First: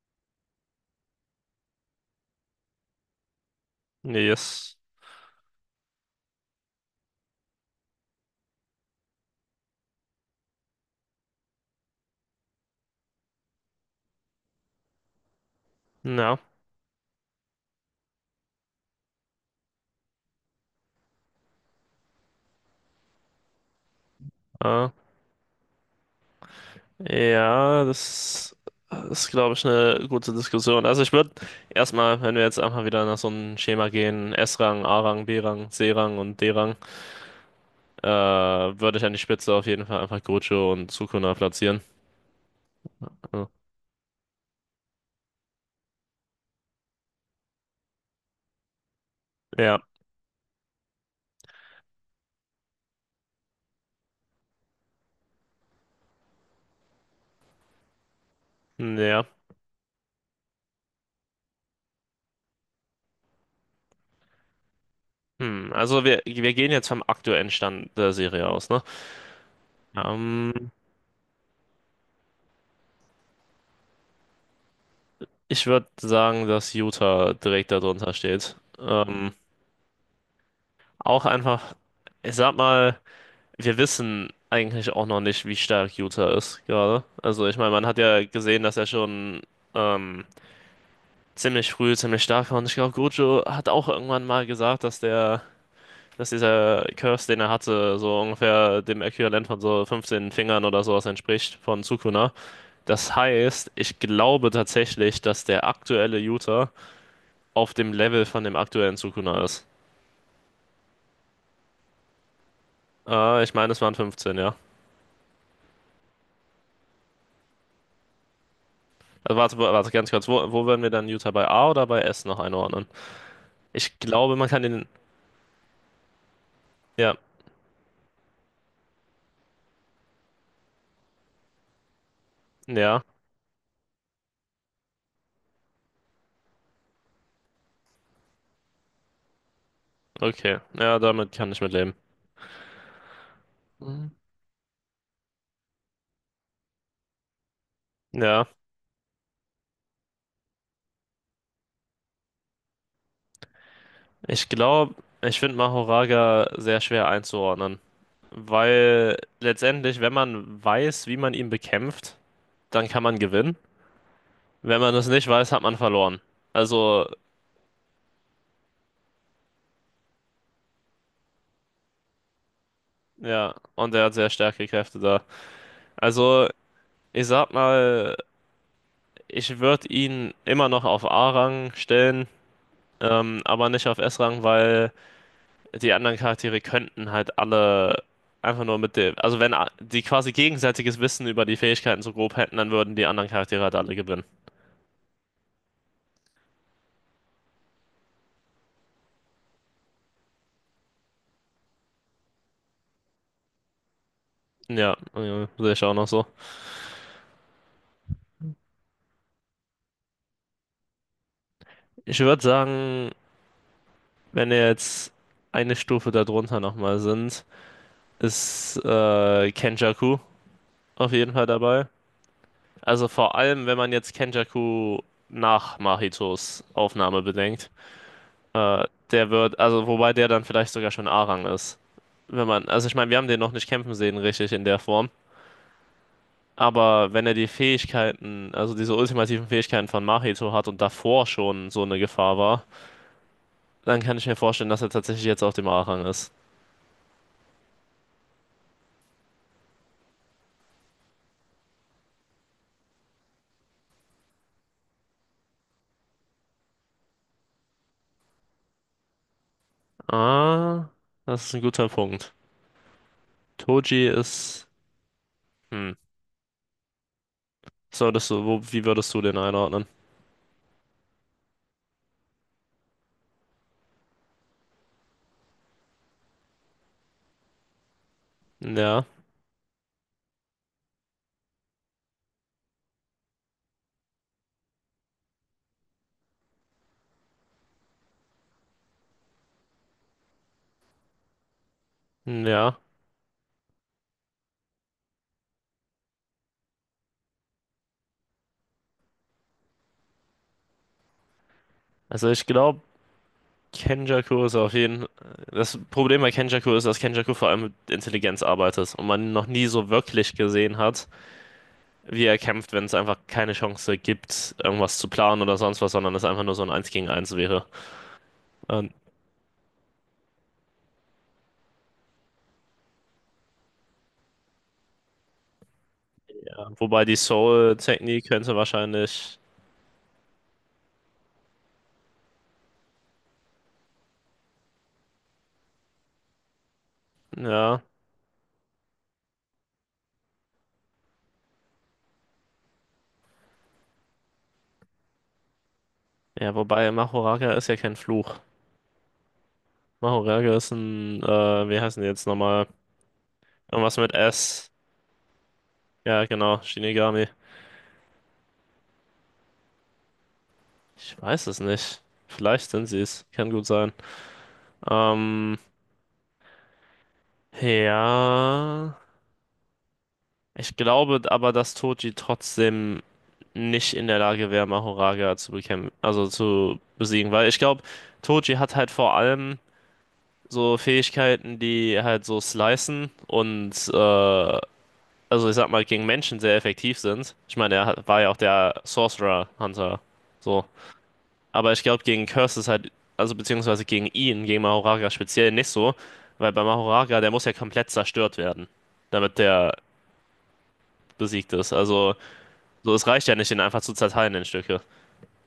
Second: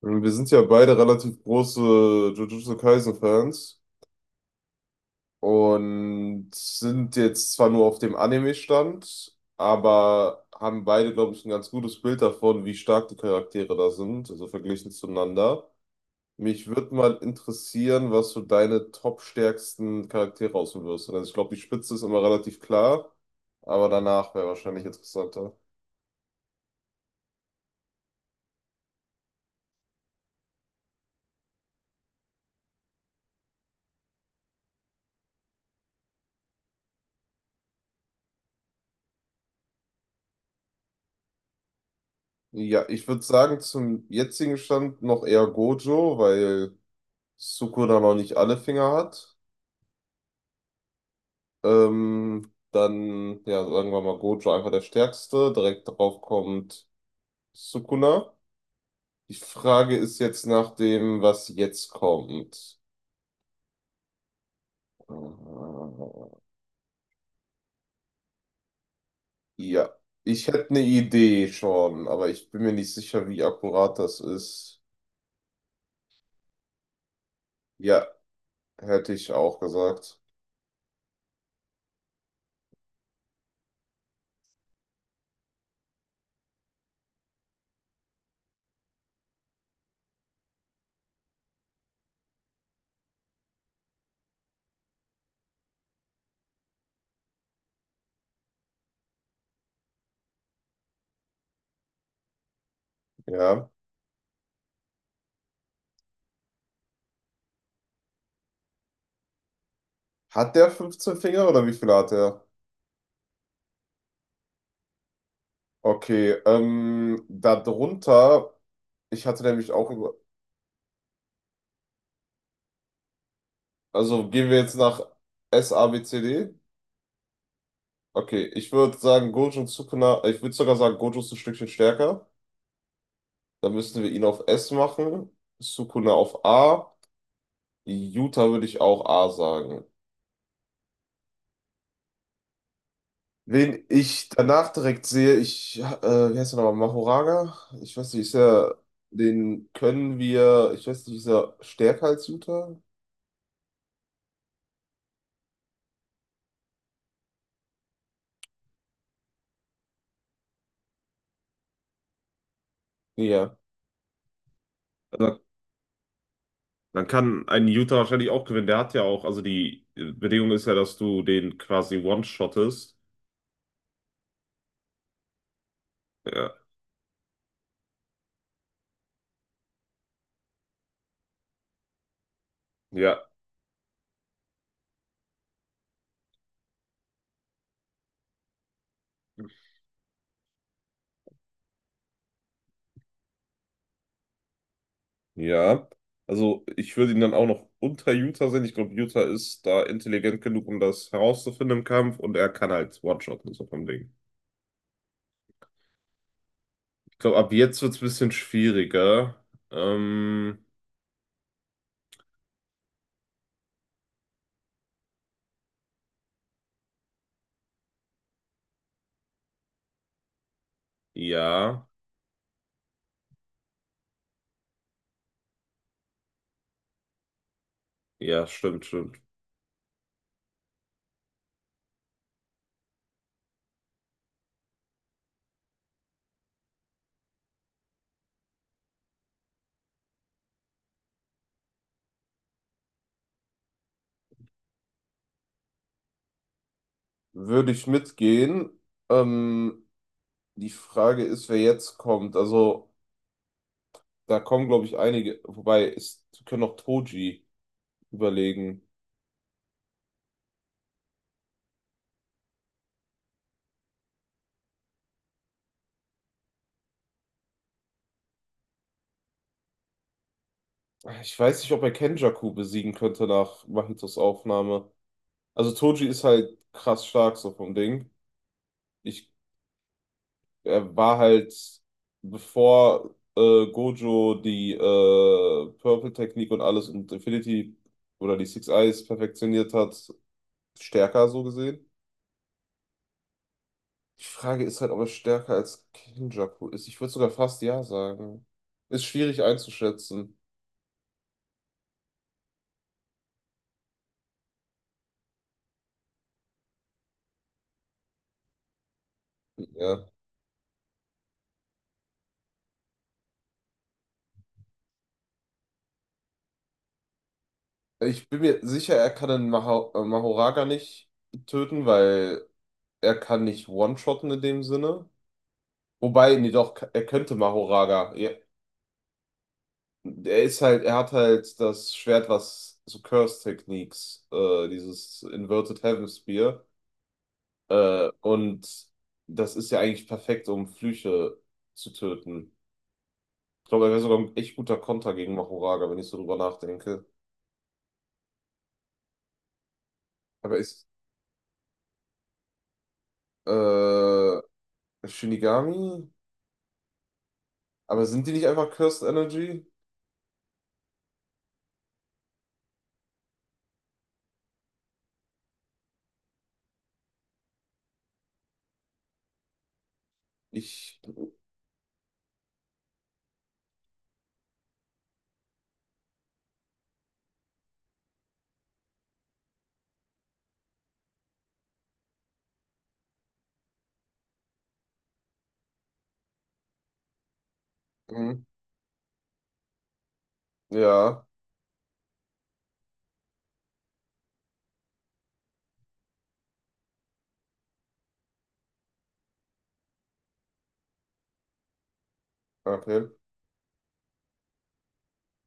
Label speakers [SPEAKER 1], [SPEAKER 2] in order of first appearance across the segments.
[SPEAKER 1] Und wir sind ja beide relativ große Jujutsu Kaisen-Fans
[SPEAKER 2] Yes.
[SPEAKER 1] und sind jetzt zwar nur auf dem Anime-Stand, aber haben beide, glaube ich, ein ganz gutes Bild davon, wie stark die Charaktere da sind, also verglichen zueinander.
[SPEAKER 2] Ja.
[SPEAKER 1] Mich würde mal interessieren, was so deine top-stärksten Charaktere aussuchen wirst. Also ich glaube, die Spitze ist immer relativ klar, aber danach wäre wahrscheinlich
[SPEAKER 2] Äh,
[SPEAKER 1] interessanter.
[SPEAKER 2] ja, Das ist, glaube ich, eine gute Diskussion. Also ich würde erstmal, wenn wir jetzt einfach wieder nach so einem Schema gehen, S-Rang, A-Rang, B-Rang, C-Rang und D-Rang, würde ich an die Spitze auf jeden Fall einfach Gojo und Sukuna platzieren.
[SPEAKER 1] Ja, ich würde
[SPEAKER 2] Also,
[SPEAKER 1] sagen, zum jetzigen Stand noch eher Gojo, weil Sukuna da noch nicht alle Finger hat.
[SPEAKER 2] ja,
[SPEAKER 1] Dann, ja, sagen wir mal, Gojo einfach der Stärkste. Direkt darauf kommt Sukuna.
[SPEAKER 2] ja.
[SPEAKER 1] Die Frage ist jetzt nach dem, was jetzt kommt. Äh,
[SPEAKER 2] Also wir gehen jetzt vom aktuellen Stand der Serie aus, ne?
[SPEAKER 1] Ja, ich
[SPEAKER 2] Ähm,
[SPEAKER 1] hätte eine Idee schon, aber ich bin mir nicht sicher, wie akkurat das ist.
[SPEAKER 2] Ich würde sagen, dass Utah direkt
[SPEAKER 1] Ja,
[SPEAKER 2] darunter steht.
[SPEAKER 1] hätte ich auch gesagt.
[SPEAKER 2] Auch einfach, ich sag mal, wir wissen eigentlich auch noch nicht, wie stark Utah ist gerade. Also ich meine, man hat ja gesehen, dass er schon ähm, ziemlich früh ziemlich stark war. Und ich glaube, Gojo hat auch irgendwann mal gesagt, dass dieser Curse, den er hatte, so ungefähr dem Äquivalent von so 15 Fingern oder sowas entspricht von Sukuna. Das
[SPEAKER 1] Ja.
[SPEAKER 2] heißt, ich glaube tatsächlich, dass der aktuelle Utah auf dem Level von dem aktuellen Sukuna ist.
[SPEAKER 1] Hat der 15 Finger oder wie viele hat er?
[SPEAKER 2] Ich meine, es waren 15, ja.
[SPEAKER 1] Okay, darunter, ich
[SPEAKER 2] Also
[SPEAKER 1] hatte
[SPEAKER 2] warte,
[SPEAKER 1] nämlich auch
[SPEAKER 2] warte ganz
[SPEAKER 1] über.
[SPEAKER 2] kurz, wo werden wir dann Utah bei A oder bei S noch einordnen? Ich
[SPEAKER 1] Also
[SPEAKER 2] glaube, man
[SPEAKER 1] gehen wir
[SPEAKER 2] kann
[SPEAKER 1] jetzt
[SPEAKER 2] den.
[SPEAKER 1] nach S, A, B, C, D.
[SPEAKER 2] Ja,
[SPEAKER 1] Okay, ich würde sagen, Gojo und Sukuna, ich würde sogar sagen, Gojo ist ein Stückchen stärker.
[SPEAKER 2] ja,
[SPEAKER 1] Dann müssten wir ihn auf S machen, Sukuna auf A, Yuta würde ich auch A sagen.
[SPEAKER 2] okay. Ja, damit kann ich mitleben.
[SPEAKER 1] Wen
[SPEAKER 2] Mhm.
[SPEAKER 1] ich danach direkt sehe, wie heißt er nochmal, Mahoraga? Ich weiß nicht, ist
[SPEAKER 2] Ja,
[SPEAKER 1] er, den können wir, ich weiß nicht, ist er stärker als Yuta?
[SPEAKER 2] ich glaube, ich finde Mahoraga sehr schwer einzuordnen. Weil letztendlich, wenn man weiß, wie man ihn bekämpft, dann kann man gewinnen.
[SPEAKER 1] Ja.
[SPEAKER 2] Wenn man das nicht
[SPEAKER 1] Also,
[SPEAKER 2] weiß, hat man verloren. Also,
[SPEAKER 1] dann kann ein Utah wahrscheinlich auch gewinnen. Der hat ja auch, also die Bedingung ist ja, dass du den quasi one-shottest.
[SPEAKER 2] ja, und er hat sehr starke Kräfte da. Also,
[SPEAKER 1] Ja,
[SPEAKER 2] ich sag mal, ich würde ihn immer noch auf A-Rang stellen,
[SPEAKER 1] ja,
[SPEAKER 2] aber nicht auf S-Rang, weil die anderen Charaktere könnten halt alle einfach nur mit dem, also wenn die quasi gegenseitiges Wissen über die Fähigkeiten so grob hätten, dann würden die anderen Charaktere halt alle gewinnen.
[SPEAKER 1] ja. Also ich würde ihn dann auch noch unter Utah sehen. Ich glaube, Utah ist da intelligent genug, um das herauszufinden im Kampf und er kann halt One-Shotten, so vom Ding.
[SPEAKER 2] Ja, sehe ich auch noch so.
[SPEAKER 1] Ich glaube, ab jetzt wird es ein bisschen schwieriger. Ähm,
[SPEAKER 2] Ich würde sagen, wenn wir jetzt eine Stufe darunter nochmal sind, ist Kenjaku auf jeden Fall dabei.
[SPEAKER 1] ja,
[SPEAKER 2] Also vor allem, wenn man jetzt Kenjaku nach Mahitos Aufnahme bedenkt,
[SPEAKER 1] ja,
[SPEAKER 2] äh,
[SPEAKER 1] stimmt, stimmt.
[SPEAKER 2] also wobei der dann vielleicht sogar schon A-Rang ist. Wenn man, also ich meine, wir haben den noch nicht kämpfen sehen, richtig in der Form. Aber wenn er die Fähigkeiten, also diese ultimativen Fähigkeiten von Mahito hat und davor schon so eine Gefahr war, dann kann ich mir vorstellen, dass er tatsächlich jetzt auf dem A-Rang ist.
[SPEAKER 1] Würde ich mitgehen. Ähm, Die Frage ist, wer jetzt kommt. Also da kommen, glaube ich, einige. Wobei, es können auch Toji überlegen.
[SPEAKER 2] Ah, das ist ein guter Punkt. Toji ist, hm, solltest du, wo, wie würdest du den einordnen?
[SPEAKER 1] Ich weiß nicht, ob er Kenjaku besiegen könnte nach Mahitos Aufnahme. Also Toji ist halt krass stark so vom Ding.
[SPEAKER 2] Ja,
[SPEAKER 1] Ich, Er war halt, bevor Gojo die Purple-Technik und alles und Infinity oder die Six Eyes perfektioniert hat, stärker so gesehen.
[SPEAKER 2] ja.
[SPEAKER 1] Die Frage ist halt, ob er stärker als Kenjaku ist. Ich würde sogar fast ja sagen. Ist schwierig einzuschätzen.
[SPEAKER 2] Also ich glaube, Kenjaku ist auf jeden. Das Problem bei Kenjaku ist, dass Kenjaku vor allem mit Intelligenz arbeitet und man ihn noch nie so
[SPEAKER 1] Ja.
[SPEAKER 2] wirklich gesehen hat, wie er kämpft, wenn es einfach keine Chance gibt, irgendwas zu planen oder sonst was, sondern es einfach nur so ein Eins gegen Eins wäre.
[SPEAKER 1] Ich bin mir
[SPEAKER 2] Und,
[SPEAKER 1] sicher, er kann den Mahoraga nicht töten, weil er kann nicht one-shotten in dem Sinne. Wobei, nee,
[SPEAKER 2] ja,
[SPEAKER 1] doch,
[SPEAKER 2] wobei
[SPEAKER 1] er
[SPEAKER 2] die
[SPEAKER 1] könnte Mahoraga.
[SPEAKER 2] Soul-Technik
[SPEAKER 1] Ja,
[SPEAKER 2] könnte wahrscheinlich,
[SPEAKER 1] er ist halt, er hat halt das Schwert, was so Curse Techniques, dieses Inverted Heaven Spear.
[SPEAKER 2] ja,
[SPEAKER 1] Und das ist ja eigentlich perfekt, um Flüche zu töten. Ich glaube, er wäre sogar ein echt guter Konter gegen Mahoraga, wenn ich so drüber
[SPEAKER 2] ja, wobei
[SPEAKER 1] nachdenke.
[SPEAKER 2] Mahoraga ist ja kein Fluch. Mahoraga
[SPEAKER 1] Aber
[SPEAKER 2] ist
[SPEAKER 1] ist,
[SPEAKER 2] ein, wie heißen die jetzt nochmal? Irgendwas mit
[SPEAKER 1] äh,
[SPEAKER 2] S.
[SPEAKER 1] Shinigami?
[SPEAKER 2] Ja, genau, Shinigami.
[SPEAKER 1] Aber sind die nicht einfach Cursed Energy?
[SPEAKER 2] Ich weiß es nicht. Vielleicht sind sie es. Kann gut sein. Ähm, ja. Ich
[SPEAKER 1] Ich,
[SPEAKER 2] glaube aber, dass Toji trotzdem nicht in der Lage wäre, Mahoraga zu bekämpfen, also zu besiegen. Weil ich glaube, Toji hat halt vor allem so Fähigkeiten, die halt so slicen und also ich sag mal, gegen Menschen sehr effektiv sind. Ich meine, er war ja auch
[SPEAKER 1] hm,
[SPEAKER 2] der Sorcerer Hunter. So.
[SPEAKER 1] ja,
[SPEAKER 2] Aber ich glaube, gegen Curse ist halt, also beziehungsweise gegen ihn, gegen Mahoraga speziell nicht so, weil bei Mahoraga, der muss ja komplett zerstört werden, damit der besiegt ist. Also, so
[SPEAKER 1] okay.
[SPEAKER 2] es reicht ja nicht, ihn einfach zu zerteilen in Stücke.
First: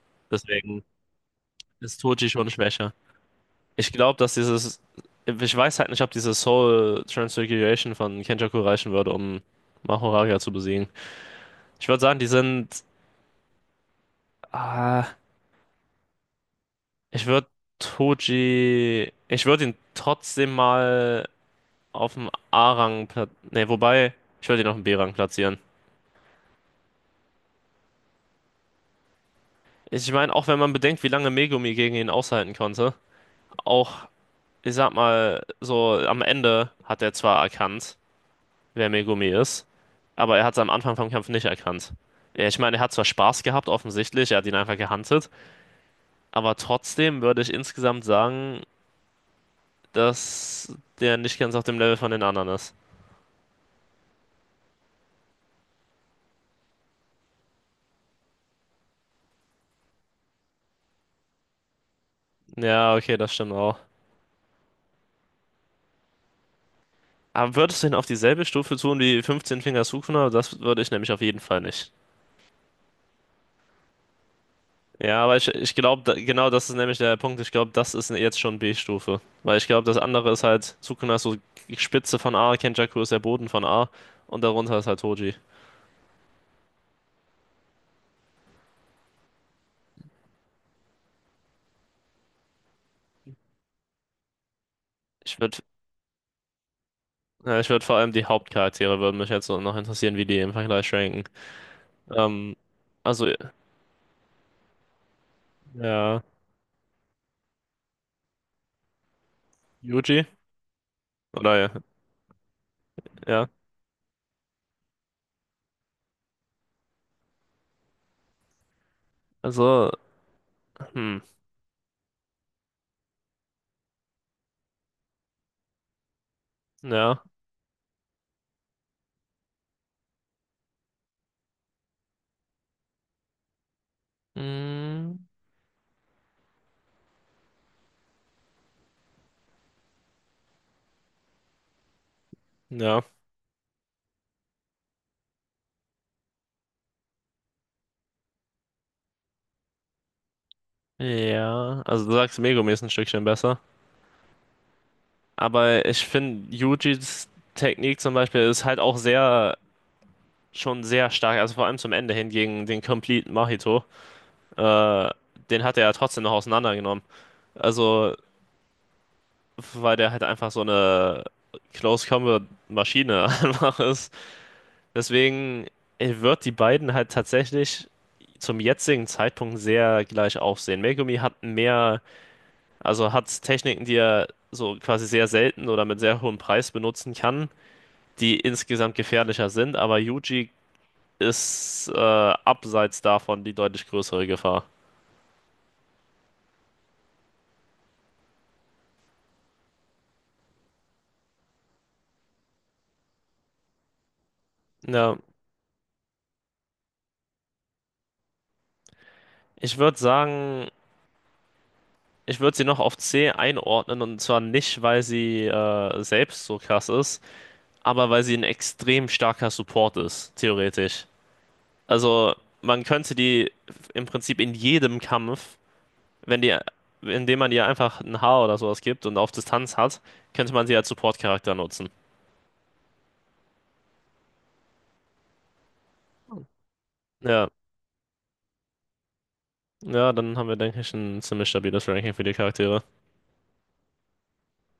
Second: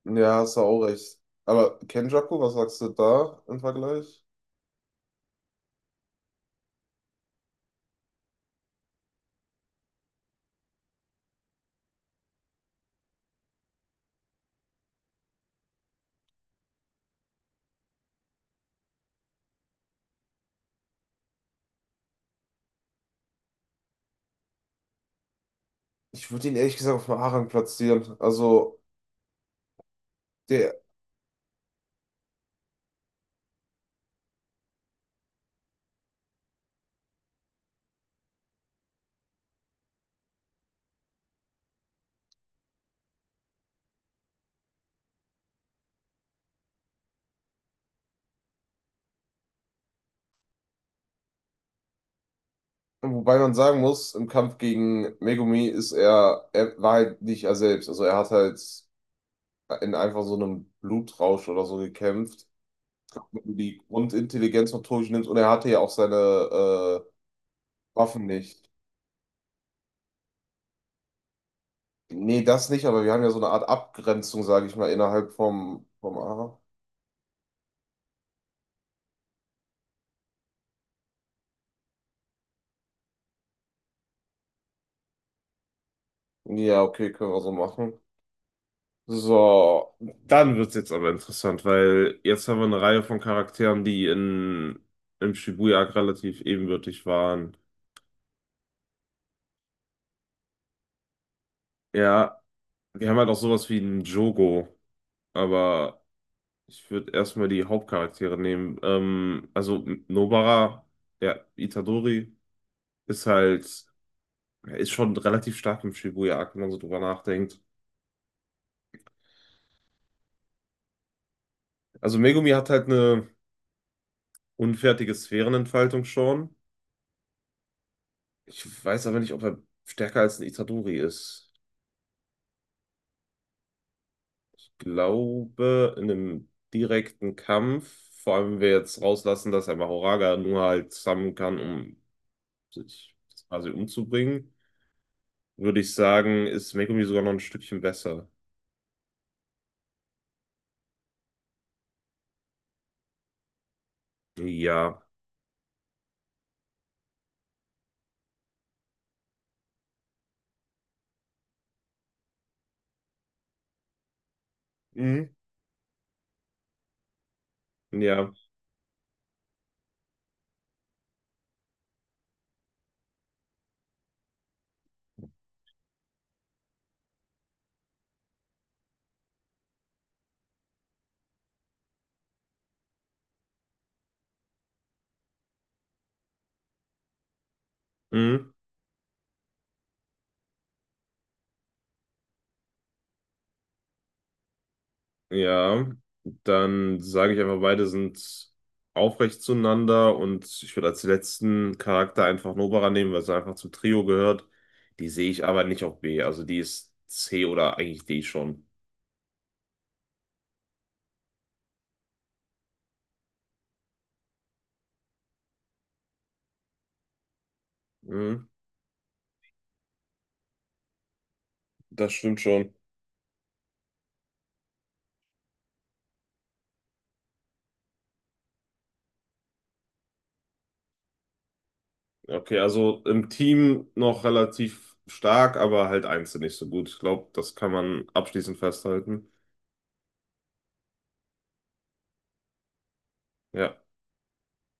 [SPEAKER 1] Ja, hast du auch
[SPEAKER 2] Deswegen
[SPEAKER 1] recht. Aber
[SPEAKER 2] ist Toji
[SPEAKER 1] Kenjaku,
[SPEAKER 2] schon
[SPEAKER 1] was sagst du
[SPEAKER 2] schwächer.
[SPEAKER 1] da im
[SPEAKER 2] Ich glaube,
[SPEAKER 1] Vergleich?
[SPEAKER 2] dass dieses, ich weiß halt nicht, ob diese Soul Transfiguration von Kenjaku reichen würde, um Mahoraga zu besiegen. Ich würde sagen, die sind, ah, ich würde Toji, ich würde ihn trotzdem mal auf dem A-Rang platzieren. Ne, wobei, ich würde ihn auf dem B-Rang platzieren.
[SPEAKER 1] Ich würde ihn ehrlich gesagt auf Maharang platzieren. Also,
[SPEAKER 2] Ich meine, auch wenn man
[SPEAKER 1] der,
[SPEAKER 2] bedenkt, wie lange Megumi gegen ihn aushalten konnte, auch, ich sag mal, so am Ende hat er zwar erkannt, wer Megumi ist. Aber er hat es am Anfang vom Kampf nicht erkannt. Ja, ich meine, er hat zwar Spaß gehabt, offensichtlich, er hat ihn einfach gehuntet, aber trotzdem würde ich insgesamt sagen, dass der nicht ganz auf dem Level von den anderen ist.
[SPEAKER 1] wobei man sagen muss, im Kampf gegen Megumi er war halt nicht er selbst. Also, er hat halt in einfach so einem Blutrausch oder so gekämpft.
[SPEAKER 2] Ja, okay, das
[SPEAKER 1] Wenn
[SPEAKER 2] stimmt
[SPEAKER 1] du
[SPEAKER 2] auch.
[SPEAKER 1] die Grundintelligenz von Toji nimmst und er hatte ja auch seine äh,
[SPEAKER 2] Aber würdest du ihn auf
[SPEAKER 1] Waffen
[SPEAKER 2] dieselbe
[SPEAKER 1] nicht.
[SPEAKER 2] Stufe tun wie 15 Finger Sukuna? Das würde ich nämlich auf jeden Fall nicht.
[SPEAKER 1] Nee, das nicht, aber wir haben ja so eine Art Abgrenzung, sage ich mal,
[SPEAKER 2] Ja,
[SPEAKER 1] innerhalb
[SPEAKER 2] aber ich
[SPEAKER 1] vom,
[SPEAKER 2] glaube,
[SPEAKER 1] vom
[SPEAKER 2] genau
[SPEAKER 1] Ara.
[SPEAKER 2] das ist nämlich der Punkt. Ich glaube, das ist jetzt schon B-Stufe. Weil ich glaube, das andere ist halt, Sukuna ist so Spitze von A, Kenjaku ist der Boden von A und darunter ist halt Toji.
[SPEAKER 1] Ja, okay, können wir so machen. So, dann wird's jetzt aber interessant, weil jetzt haben wir eine Reihe von Charakteren, die im
[SPEAKER 2] Ich würde,
[SPEAKER 1] Shibuya-Arc relativ ebenbürtig waren.
[SPEAKER 2] ja, ich würde vor allem die Hauptcharaktere würden mich jetzt so noch interessieren, wie die im Vergleich ranken.
[SPEAKER 1] Ja,
[SPEAKER 2] Ähm,
[SPEAKER 1] wir haben
[SPEAKER 2] also,
[SPEAKER 1] halt auch sowas wie einen Jogo, aber
[SPEAKER 2] ja,
[SPEAKER 1] ich würde erstmal die Hauptcharaktere nehmen. Also
[SPEAKER 2] Yuji?
[SPEAKER 1] Nobara, ja,
[SPEAKER 2] Oder ja,
[SPEAKER 1] Itadori ist
[SPEAKER 2] ja.
[SPEAKER 1] halt, ist schon relativ stark im Shibuya-Arc, wenn man so drüber nachdenkt.
[SPEAKER 2] Also, hm,
[SPEAKER 1] Also Megumi hat halt eine unfertige Sphärenentfaltung schon.
[SPEAKER 2] ja.
[SPEAKER 1] Ich weiß aber nicht, ob er stärker als ein Itadori ist.
[SPEAKER 2] Mm,
[SPEAKER 1] Glaube, in einem direkten Kampf, vor allem wenn wir jetzt rauslassen, dass er Mahoraga nur halt summonen kann, um
[SPEAKER 2] ja.
[SPEAKER 1] sich quasi umzubringen, würde ich sagen, ist Megumi sogar noch ein Stückchen besser.
[SPEAKER 2] Ja. Also du sagst, Megumi ist ein Stückchen besser.
[SPEAKER 1] Ja,
[SPEAKER 2] Aber ich finde, Yujis Technik zum Beispiel ist halt auch sehr, schon sehr stark. Also vor allem zum Ende hin gegen den Complete Mahito. Äh,
[SPEAKER 1] mhm,
[SPEAKER 2] Den hat er ja trotzdem noch auseinandergenommen. Also
[SPEAKER 1] ja,
[SPEAKER 2] weil der halt einfach so eine Close Combat Maschine einfach ist. Deswegen wird die beiden halt tatsächlich zum jetzigen Zeitpunkt sehr gleich aufsehen. Megumi hat mehr, also hat Techniken, die er so quasi sehr selten oder mit sehr hohem Preis benutzen kann, die
[SPEAKER 1] mhm.
[SPEAKER 2] insgesamt gefährlicher sind, aber Yuji ist abseits davon die deutlich größere Gefahr.
[SPEAKER 1] Ja. Dann sage ich einfach, beide sind aufrecht zueinander und ich würde als letzten Charakter einfach Nobara nehmen, weil sie einfach zum Trio gehört. Die
[SPEAKER 2] Ja,
[SPEAKER 1] sehe ich aber nicht auf B, also die ist C oder eigentlich D schon.
[SPEAKER 2] ich würde sagen, ich würde sie noch auf C einordnen und zwar nicht, weil sie selbst so krass ist, aber weil sie ein
[SPEAKER 1] Mhm.
[SPEAKER 2] extrem starker Support ist, theoretisch.
[SPEAKER 1] Das
[SPEAKER 2] Also
[SPEAKER 1] stimmt schon.
[SPEAKER 2] man könnte die im Prinzip in jedem Kampf, wenn die, indem man ihr einfach ein Haar oder sowas gibt und auf Distanz hat, könnte man sie als Support-Charakter nutzen.
[SPEAKER 1] Okay, also im Team noch relativ stark, aber halt einzeln nicht so gut. Ich glaube,
[SPEAKER 2] Ja,
[SPEAKER 1] das kann man abschließend festhalten.
[SPEAKER 2] ja, dann haben wir, denke ich, ein ziemlich stabiles Ranking für die Charaktere.
[SPEAKER 1] Ja.